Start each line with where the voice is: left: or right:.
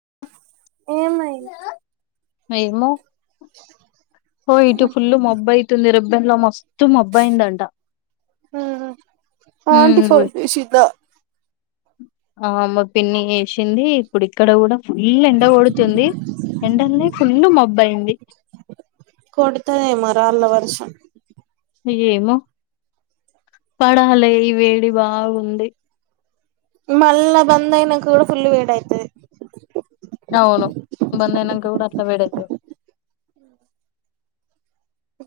right: [inaudible] ఏమైంది
left: హలో ఏమో ఒ ఇటు ఫుల్ మబ్బు అయితుంది రేపు దాంట్లో మస్తు మబ్బు అయింది అంట
right: ఉహు ఆంటీ ఫోన్ చేసిందా
left: ఆ మా పిన్ని వేసింది ఇప్పుడు ఇక్కడ గుడా ఫుల్ ఎండ కొడుతుంది ఎండలనే ఫుల్ మబ్బు అయింది
right: కొడతదేమో రాళ్ళ వర్షం
left: ఏమో పడాలి ఈ వేడి బాగుంది
right: మళ్ళా బంద అయినాక కూడా కూడా ఫుల్ వేడి అయితది
left: అవును బంద్ అయినాక కూడా అట్లానే వేడి అయితది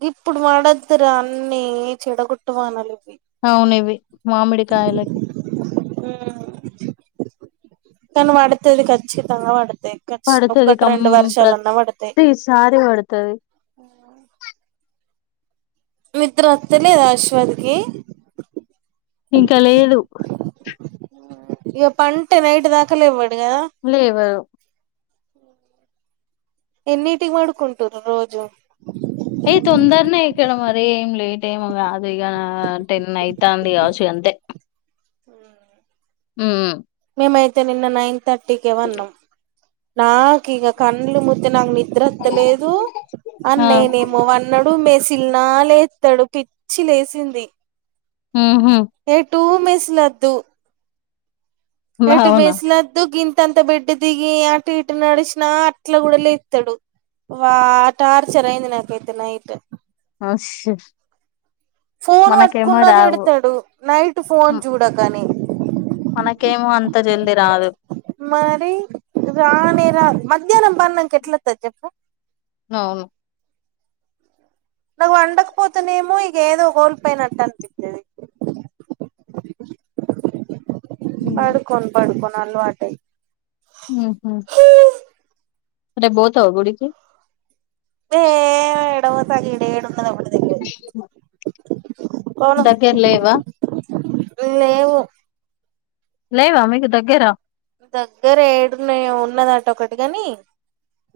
right: ఇప్పుడు పడొద్దు రా అన్ని చెడగట్టవానాల
left: అవును ఇవి మామిడికాయలకి
right: కానీ పడుతది కచ్చితంగా పడుతాది
left: పడుతది కం
right: పడతాయి
left: ప్రతిసారి పడుతాది
right: నిద్ర వత్తలేదా అశ్వద్కి
left: ఇంకా లేదు
right: ఇగ పంటే నైట్ దాకా ఇంక లేవడు కదా
left: లేవదు
right: ఎన్నిటికి పడుకుంటురు రోజు
left: ఏయి తొందరనే ఇక్కడ మరే ఏం లేట్ ఏమ కాదు ఇక టెన్ అయితంది కాచ్చు అంతే
right: ఊ
left: హ్మ్
right: మేము అయితే నిన్న నైన్ థట్ టికే పనాం నాకు ఇగ కండ్లు ముత్ అయితే నాకు నిద్రత్తలేదు అని
left: ఆ
right: నేనేమో వన్నాడు మే తిన్న లేతాడు పిచ్చి లేసింది
left: హ్మ్ హు
right: టూ మిస్ లద్దు ఎటు
left: అవునా
right: మేసలు లేద్దు గిం గిత్త బెడ్ దిగి అటు ఇటు నడిచిన అట్ల కూడా లేతాడు వా టార్చర్ అయింది నాకైతే నైట్
left: ఓ షట్
right: ఫోను పట్టుకున్న తిడుతాడు నైట్ ఫోన్ చూడకని
left: మనకేమో అంత జల్ది రాదు
right: మరి రానే రా మధ్యాహ్నం పన్నాక క ఎట్ల వతాది చెప్పు
left: అవును
right: నాకు పండకపోతునేమో ఇక ఏదో కోల్పోయినట్టు అనిపిస్తది పడుకోండి పడుకోండి అలువాటే
left: హ్మ్ హు రేపు పోతావా గుడికి హుమ్మ్
right: ఏడపోత ఇడయెడ ఉండదు అప్పుడు
left: హూ
right: పోను
left: దగ్గర లేవా
right: లేవు
left: లేవా మీకు దగ్గరా
right: దగ్గర ఏడు ఉన్నాయో ఉన్నదట ఒకటి గాని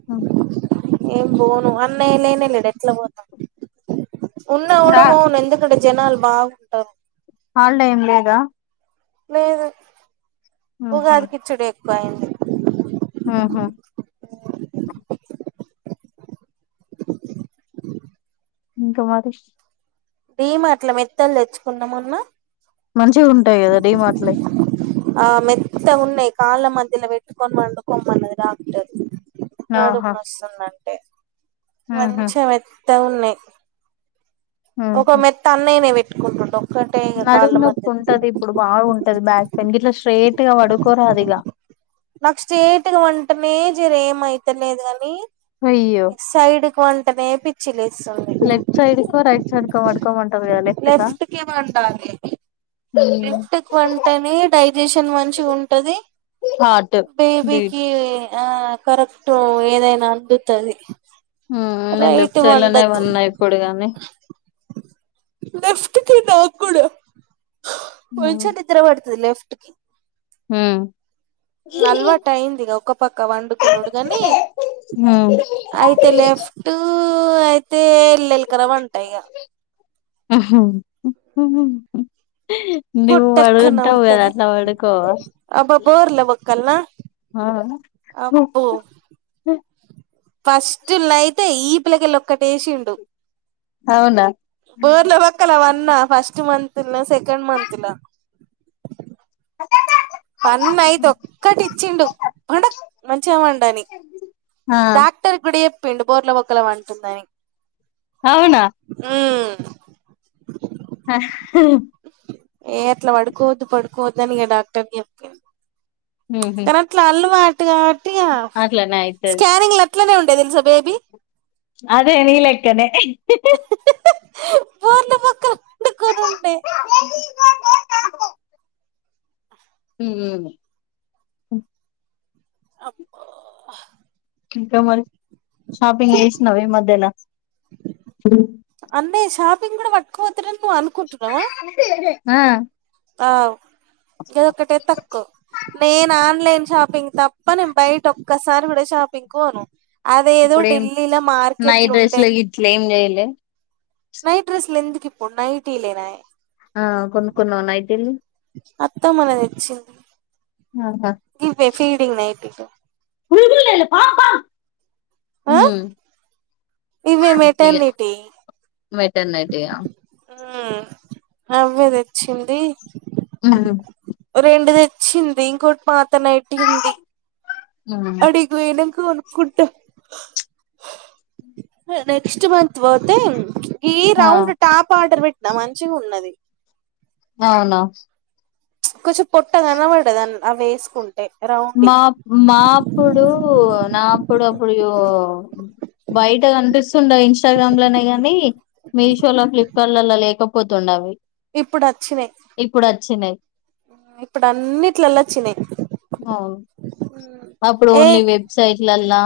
left: అ
right: నేను పోను అన్నయ్య లేనే లేడు ఎట్లా పోతా ఉన్న కూడా
left: రా
right: పోను ఎందుకంటే జనాలు బాగుంటారు
left: హాలిడే ఏం లేదా
right: లేదు ఉగాది కి ఇచ్చేడే [inaudible]
left: ఆహా ఇంకా మరిష్
right: డి మార్ట్‌లో మెత్తలు తెచ్చుకుందాం మన
left: మంచిగా ఉంటాయి కదా డి మార్ట్‌లో
right: ఆ మెత్త ఉన్నాయి కాళ్ళ మధ్యలో పెట్టుకుంటే పెట్టుకొని పండుకోమన్నాడు డాక్టర్ నాడు
left: ఆహా
right: మస్తు ఉందండి మన
left: ఉహు
right: చె మ త్త ఉన్నా ఒక మెత్త అన్నయ్యనే పెట్ కొకుంటం
left: నడుం నొప్పి ఉంటది ఇప్పుడు బాగుంటది బ్యాక్ పెయిన్ కి ఇట్లా స్ట్రేట్ గా పడుకోరా అదిలా
right: ర ఏమ అయితలేదు గాని
left: అయ్యో
right: పిచ్చి లేస్తుంది
left: లెఫ్ట్ సైడ్కో రైట్ సైడ్ క వడుకోమంటారు కద
right: లెఫ్ట్ కి వండాలి లెఫ్ట్ కి వంటనే డైజెషన్ మంచి ఉంటది
left: హార్ట్ బీట్
right: బేబీకి ఆ కరెక్ట్ ఏదైనా అందుతుంది
left: నేను లెఫ్ట్ సైడ్ లోనే ప న్నా ఇప్పుడు గానీ
right: లెఫ్ట్కి నాక్కూడ మంచి నిద్ర పట్టింది లెఫ్ట్ [inaudible]
left: హ
right: అలవాటు అయింది ఒక పక్క వండుకున్నాడు కాని అయితే లెఫ్ట్ తే ఎల్లెలు కర వంటాయిగా
left: [inaudible] నివ వడుగుంటావు కదా
right: అవుతది
left: అట్ల వడుకో
right: అబ్బ బోర్ల బొక్కల్నా ఫస్ట్న్నా అయితే ఈ పిలకి వెళ్ళ ఒక్కటేసిండు
left: అవునా
right: బోర్ల బొక్కల వన్న ఫస్ట్ మంత్ త్ల్నే సెకండ్ మంత్లా
left: అద్దదు
right: పన్న అయితే ఒక్కటి ఇచ్చిండు పండ మంచిగవండని.
left: ఆ
right: డాక్టర్ కుడయెప్ పిండు బోర్ల బొకలా వంటుందని
left: అవునా
right: ఊ
left: హహ
right: ఏ అట్లా వడుకోవద్దు పడుకోవద్దని ఇగ డాక్టర్ యెప్పిండు
left: ఉహు
right: కరట్ల అల్లు వట్ ట్గాట్
left: అట్లనే ఐతది
right: అట్లనే ఉండేది తెల్సా బేబీ
left: హి హి
right: బోర్లబొక్కల వండుకొని ఉండే
left: ఊ
right: అబ్బా
left: ఇంకా మరి షాపింగ్ జేష్ణవ ఈ మధ్యల
right: దీన్ కూడా వట్కఓతలెను ను అనుకుంటునవా
left: ఆ
right: ఆవ్ గదొకటే తక్కో నేను ఆన్లైన్ షాపింగ్ తప్ప నేను బయట ఒక్కసారి కూడా షాపింగ్ కోను
left: ఇప్పుడేం నైట్
right: ఉండే
left: డ్రెస్లు గిట్ల ఏం జేయలే
right: నైట్ డ్రెస్లు ఎందుకు ఇప్పు నైటీలేనాయె
left: ఆ కొనుక్కున్నావా నైటీలు
right: అత్తమిగ తెచ్చింది
left: ఆహా
right: గివ్వే ఫీడింగ్ నైటీలు
left: నువ్ జూలేదా పాం పా ఊ
right: ఆ ఇవే మెటర్నిటీ
left: మటర్నటియా
right: అవ్వే తెచ్చింది
left: ఉమ్
right: రెండు దె చింది ఇంకోటి మా అత్తనెడ్డింది అడిగు ఓయినంక కొనుక్కుంట నెక్స్ట్ మంత్ ఓతే కీ
left: ఆ
right: రౌండ్ టాప్ ఆర్డర్ట్ నా మంచిగా ఉన్నది
left: అవునా
right: కొంచెం పొట్ట కనపడదు అవేసుకుం
left: మా మా అప్పుడు నాఅప్పుడప్ ఇప్పుడు బయట కనిపిస్తుండ ఇంస్టాగ్రామ్ లోనే గానీ మీషో లో ఫ్లిప్ కార్ట్ లో లేకపోతుండ అవి
right: ఇప్పుడు వచ్చినాయ్
left: ఇప్పుడు వచ్చినాయి
right: ఇప్పుడు అన్నిట్లలాచ్చినాయ్
left: ఆ అప్పుడు ఓన్లీ వెబ్సైట్లలా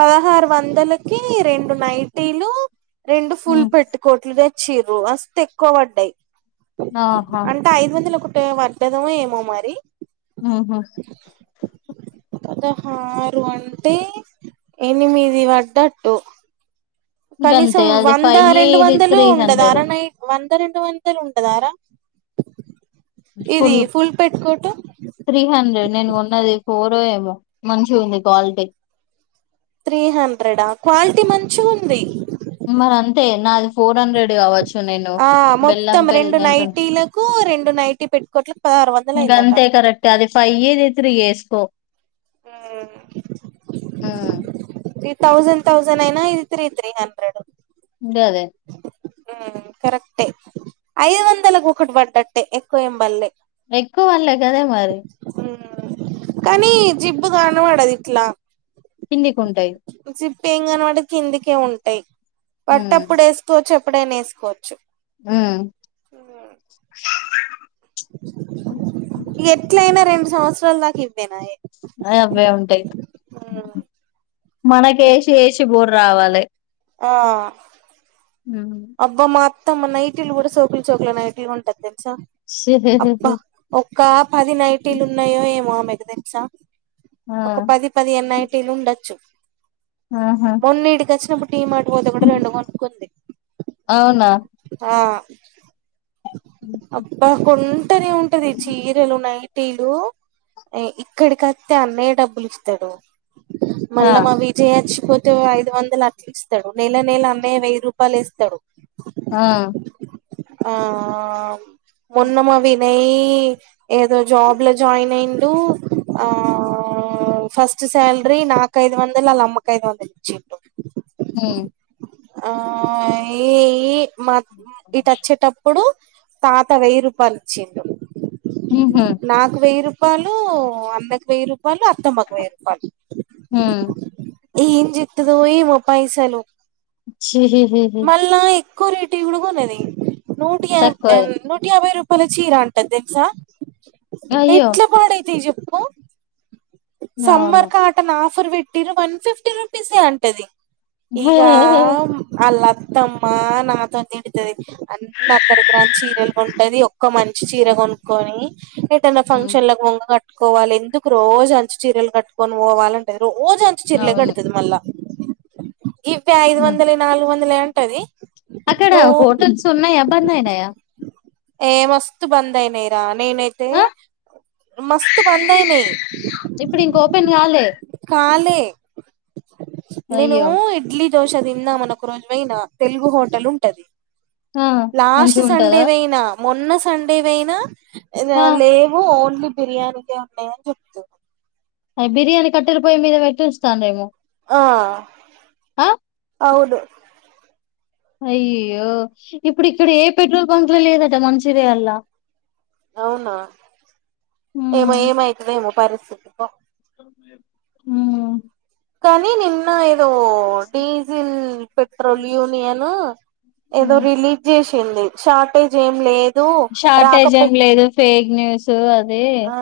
right: పదహారు వందలకి రెండు నైటీలు రెండు ఫుల్ పెట్టీ కోట్లు దే చిరు అస్త ఎక్కువ పడ్డాయి
left: ఆహా
right: అంటే ఐదు వందల కు వర్ధదమ ఏమో మరి
left: ఉంహు
right: పదహారు అంటే ఎనిమిది పడ్డట్టు కనీసం
left: గంతే అది
right: వంద
left: ఫైవ్
right: రెండు
left: ఇది
right: వందలు
left: త్రీ
right: ఉండదు
left: హండ్రెడ్
right: అరన వంద అంత రెండు వందలు ఉంటదారా ఇది
left: ఫుల్
right: పెట్టుకోటు
left: త్రీ హండ్రెడ్ నేను కొన్నది ఫోర్ ఏమో మంచి ఉంది కాలిటీ
right: త్రీ హండ్రెడా క్వాలిటీ మంచిగుంది
left: అదే నాది ఫోర్ హండ్రెడ్ కావచ్చు నేను
right: ఆ
left: బెల్లం
right: మొత్తం
left: బెల్
right: రెండు
left: అంట
right: నైటీలకు రెండు నైటీ పెట్కోట్లకు పదహారు వందలు అయిందట
left: త్రియేస్కో
right: ఉమ్ ఏ తథౌసండ్ తథౌసండ్ అయినా ఇది త్రీ త్రీ హండ్రెడ్
left: అదే అదే
right: ఉమ్ కరెక్టే ఐదు వందలకు ఒకటి పడ్డట్టే ఎక్కువ ఏంబల్లే
left: ఎక్కువనలే కదా మరి
right: కానీ జిబ్బు కానబడదిట్లా
left: ఇింది ఉంటాయి
right: పేంగాన వాడి కిందికే ఉంటాయి
left: ఉమ్
right: పట్టప్పుడు వేస్తూ చెప్పు ఎప్పుడైనా వేసుకోవచ్చు
left: హు
right: ఎట్లా అయినా రెండు సంవత్సాల దాకా ఇవ్వినా
left: ఆ అబ్బా ఉంటాయి మనకు ఎసి ఎసి బోర్ రావాలి
right: ఆ అబ్బ మా తమ నైట్టిల్ కూడా సోకిల్ సోకుల నైటీలు కొంటాది
left: సహూ హూ
right: కాప్ పది నైటీలు ఉన్నాయో ఏమో మగదంసా
left: ఆ
right: ఒక పది పదిహేను తినుండొచ్చు
left: ఆహా
right: మొన్న ఇడికి వచ్చినప్పుడు టీమ్ అటుపోతే కూడా రెండు కొనుకుంది
left: అవునా
right: ఆ అబ్బా కొం అంటానే ఉంటది చీరలు నైట్ టీలు ఇక్కడికత్తెఅన్నయ్య డబ్బులు ఇస్తాడు
left: ఆ
right: మల్ల మా విజయచ్చ పోతే ఐదు వందల అట్లిస్తాడు నెల నెల అన్నయ వైరు పాయలు ఇస్తాడు
left: ఆ
right: ఆ మొన్నమా వినయ్ ఏదో జాబ్ లో జాయిన్ అయిండు ఆ ఫస్ట్ సాలరీ నాకు ఐదు వందలు వాళ్ళ అమ్మకయిదు వందలు ఇచ్చిండు
left: హు
right: ఆ ఏ మా ఇటు వచ్చేటప్పుడు తాత వెయ్యి రూపాయలు ఇచ్చిండు
left: ఉహు
right: నాకు వెయ్యి రూపా పాలు అన్నకు వెయ్యి వాళ్ళు అత్తమ్మకి వెయ్యిరుపాయిలు
left: ఉమ్
right: ఏం జేత్తదో ఏమో పైసలు
left: హ్ హ్ హ్ హ్
right: మళ్ళా ఎక్కువ రేటు ఏమన్న కొననీ నూటి
left: తక్కువే
right: మ్ నూటి యాభై రూ చీరా అంటది తెల్సా
left: అయ్యో
right: ఎట్ల పాడైతాయ్ చెప్ ఓ
left: అవును
right: సమ్మర్ కాట నా ఆఫర్ పెట్టిరు వన్ ఫిఫ్టీ రూపీసే అంటది ఈగా అల్లా అతమ్మా నాతో తిడుతది అన్ని పనికిరాని చీరలు కొంటది ఒక్క మంచి చీర కొనుక్కొ నీ ఏటన్న
left: హ్మ్
right: ఫంక్షన్ లక్ పొంగబట్టే కోవాలి ఎందుకు రోజు పట్టు చీరల్ కట్టుకొని పోవాలంటది రోజంతా చీరలే
left: అవును
right: కడతది మల్లా కిస్తే ఐదు
left: హ్మ్
right: వందలే నాలుగు వందలే అం అంటది
left: అక్కడ
right: రో
left: హోటల్స్ ఉన్నాయా బంద్ అయినాయా
right: ఏ మస్తు బందైనయ్ రా నేనైతే
left: ఆ
right: మస్తు బందైనాయ్
left: ఇప్పుడు ఇంక ఓపెన్ కాలే
right: కాల్ పే నేను
left: అయ్యో
right: ఇడ్లీ దోశ
left: ఆ
right: లాస్ట్ సండే
left: మంచిగుంటదా
right: నే నా మొన్న సండే పోయినా
left: ఆ
right: అ లేవు ఓన్లీ బిర్యానీకే ఉంటాయని చెప్తురు
left: అ బిర్యానీ కట్టెల పోయి మీద పెట్టోస్తాందేమో
right: ఆ
left: అ
right: అవును
left: అయ్యో ఇప్పుడు ఇక్కడ ఏ పెట్రోల్ బంక్ ల లేదట మన్చిరియల్లా
right: అవునా ఏమో ఏమయితదో ఏమో పరి చెప్పు ప్పా
left: మ్మ్
right: కానీ నిన్న తో డీజిల్ పెట్రోల్ యూనియన్ ఏదో
left: హ్మ్
right: రిలీ చేష్ టింది షార్టేజ్ ఏం లే
left: షార్టేజ్ ఏం లేదు ఫేక్ న్యూస్ అది
right: ఆ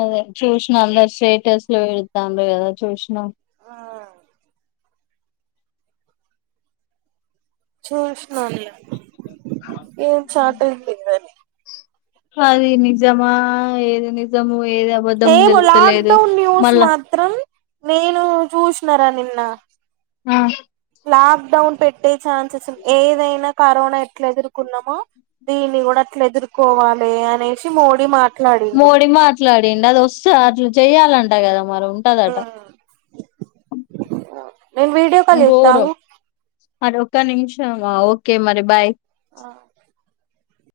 left: అదే చూసినా అందరు స్టేటస్ లో పెడతాండారు కదా చూసినా
right: ఆ చూష్నాన్ లే ఏం షార్ట్ ఉందింగని
left: అది నిజమా ఏది నిజము ఏది అబద్ధం
right: ఏమో
left: తెలుస్తలేదు
right: లాక్డౌన్ న్యూస్
left: మళ్ళా
right: మాత్రం నేను చూసినారా నిన్ న
left: ఆ
right: లాక్డౌన్ పెట్టే ఛాన్సెస్ ఉ ఏదైనా కరోనా ఎట్లా ఎదుర్కున్నామో దీన్ని కూడా అట్లెదుర్కోవాలి అనేసి మోడీ మాట్
left: మోడీ మాట్లాడిండది వస్త అట్ల చెయ్యాలన్ ట గదా మరి ఉంటదట
right: నేను వీడియో కాల్ చేత్తా ఆగు
left: మరొక నిమిషం గా ఓకే మరి బాయ్
right: ఆ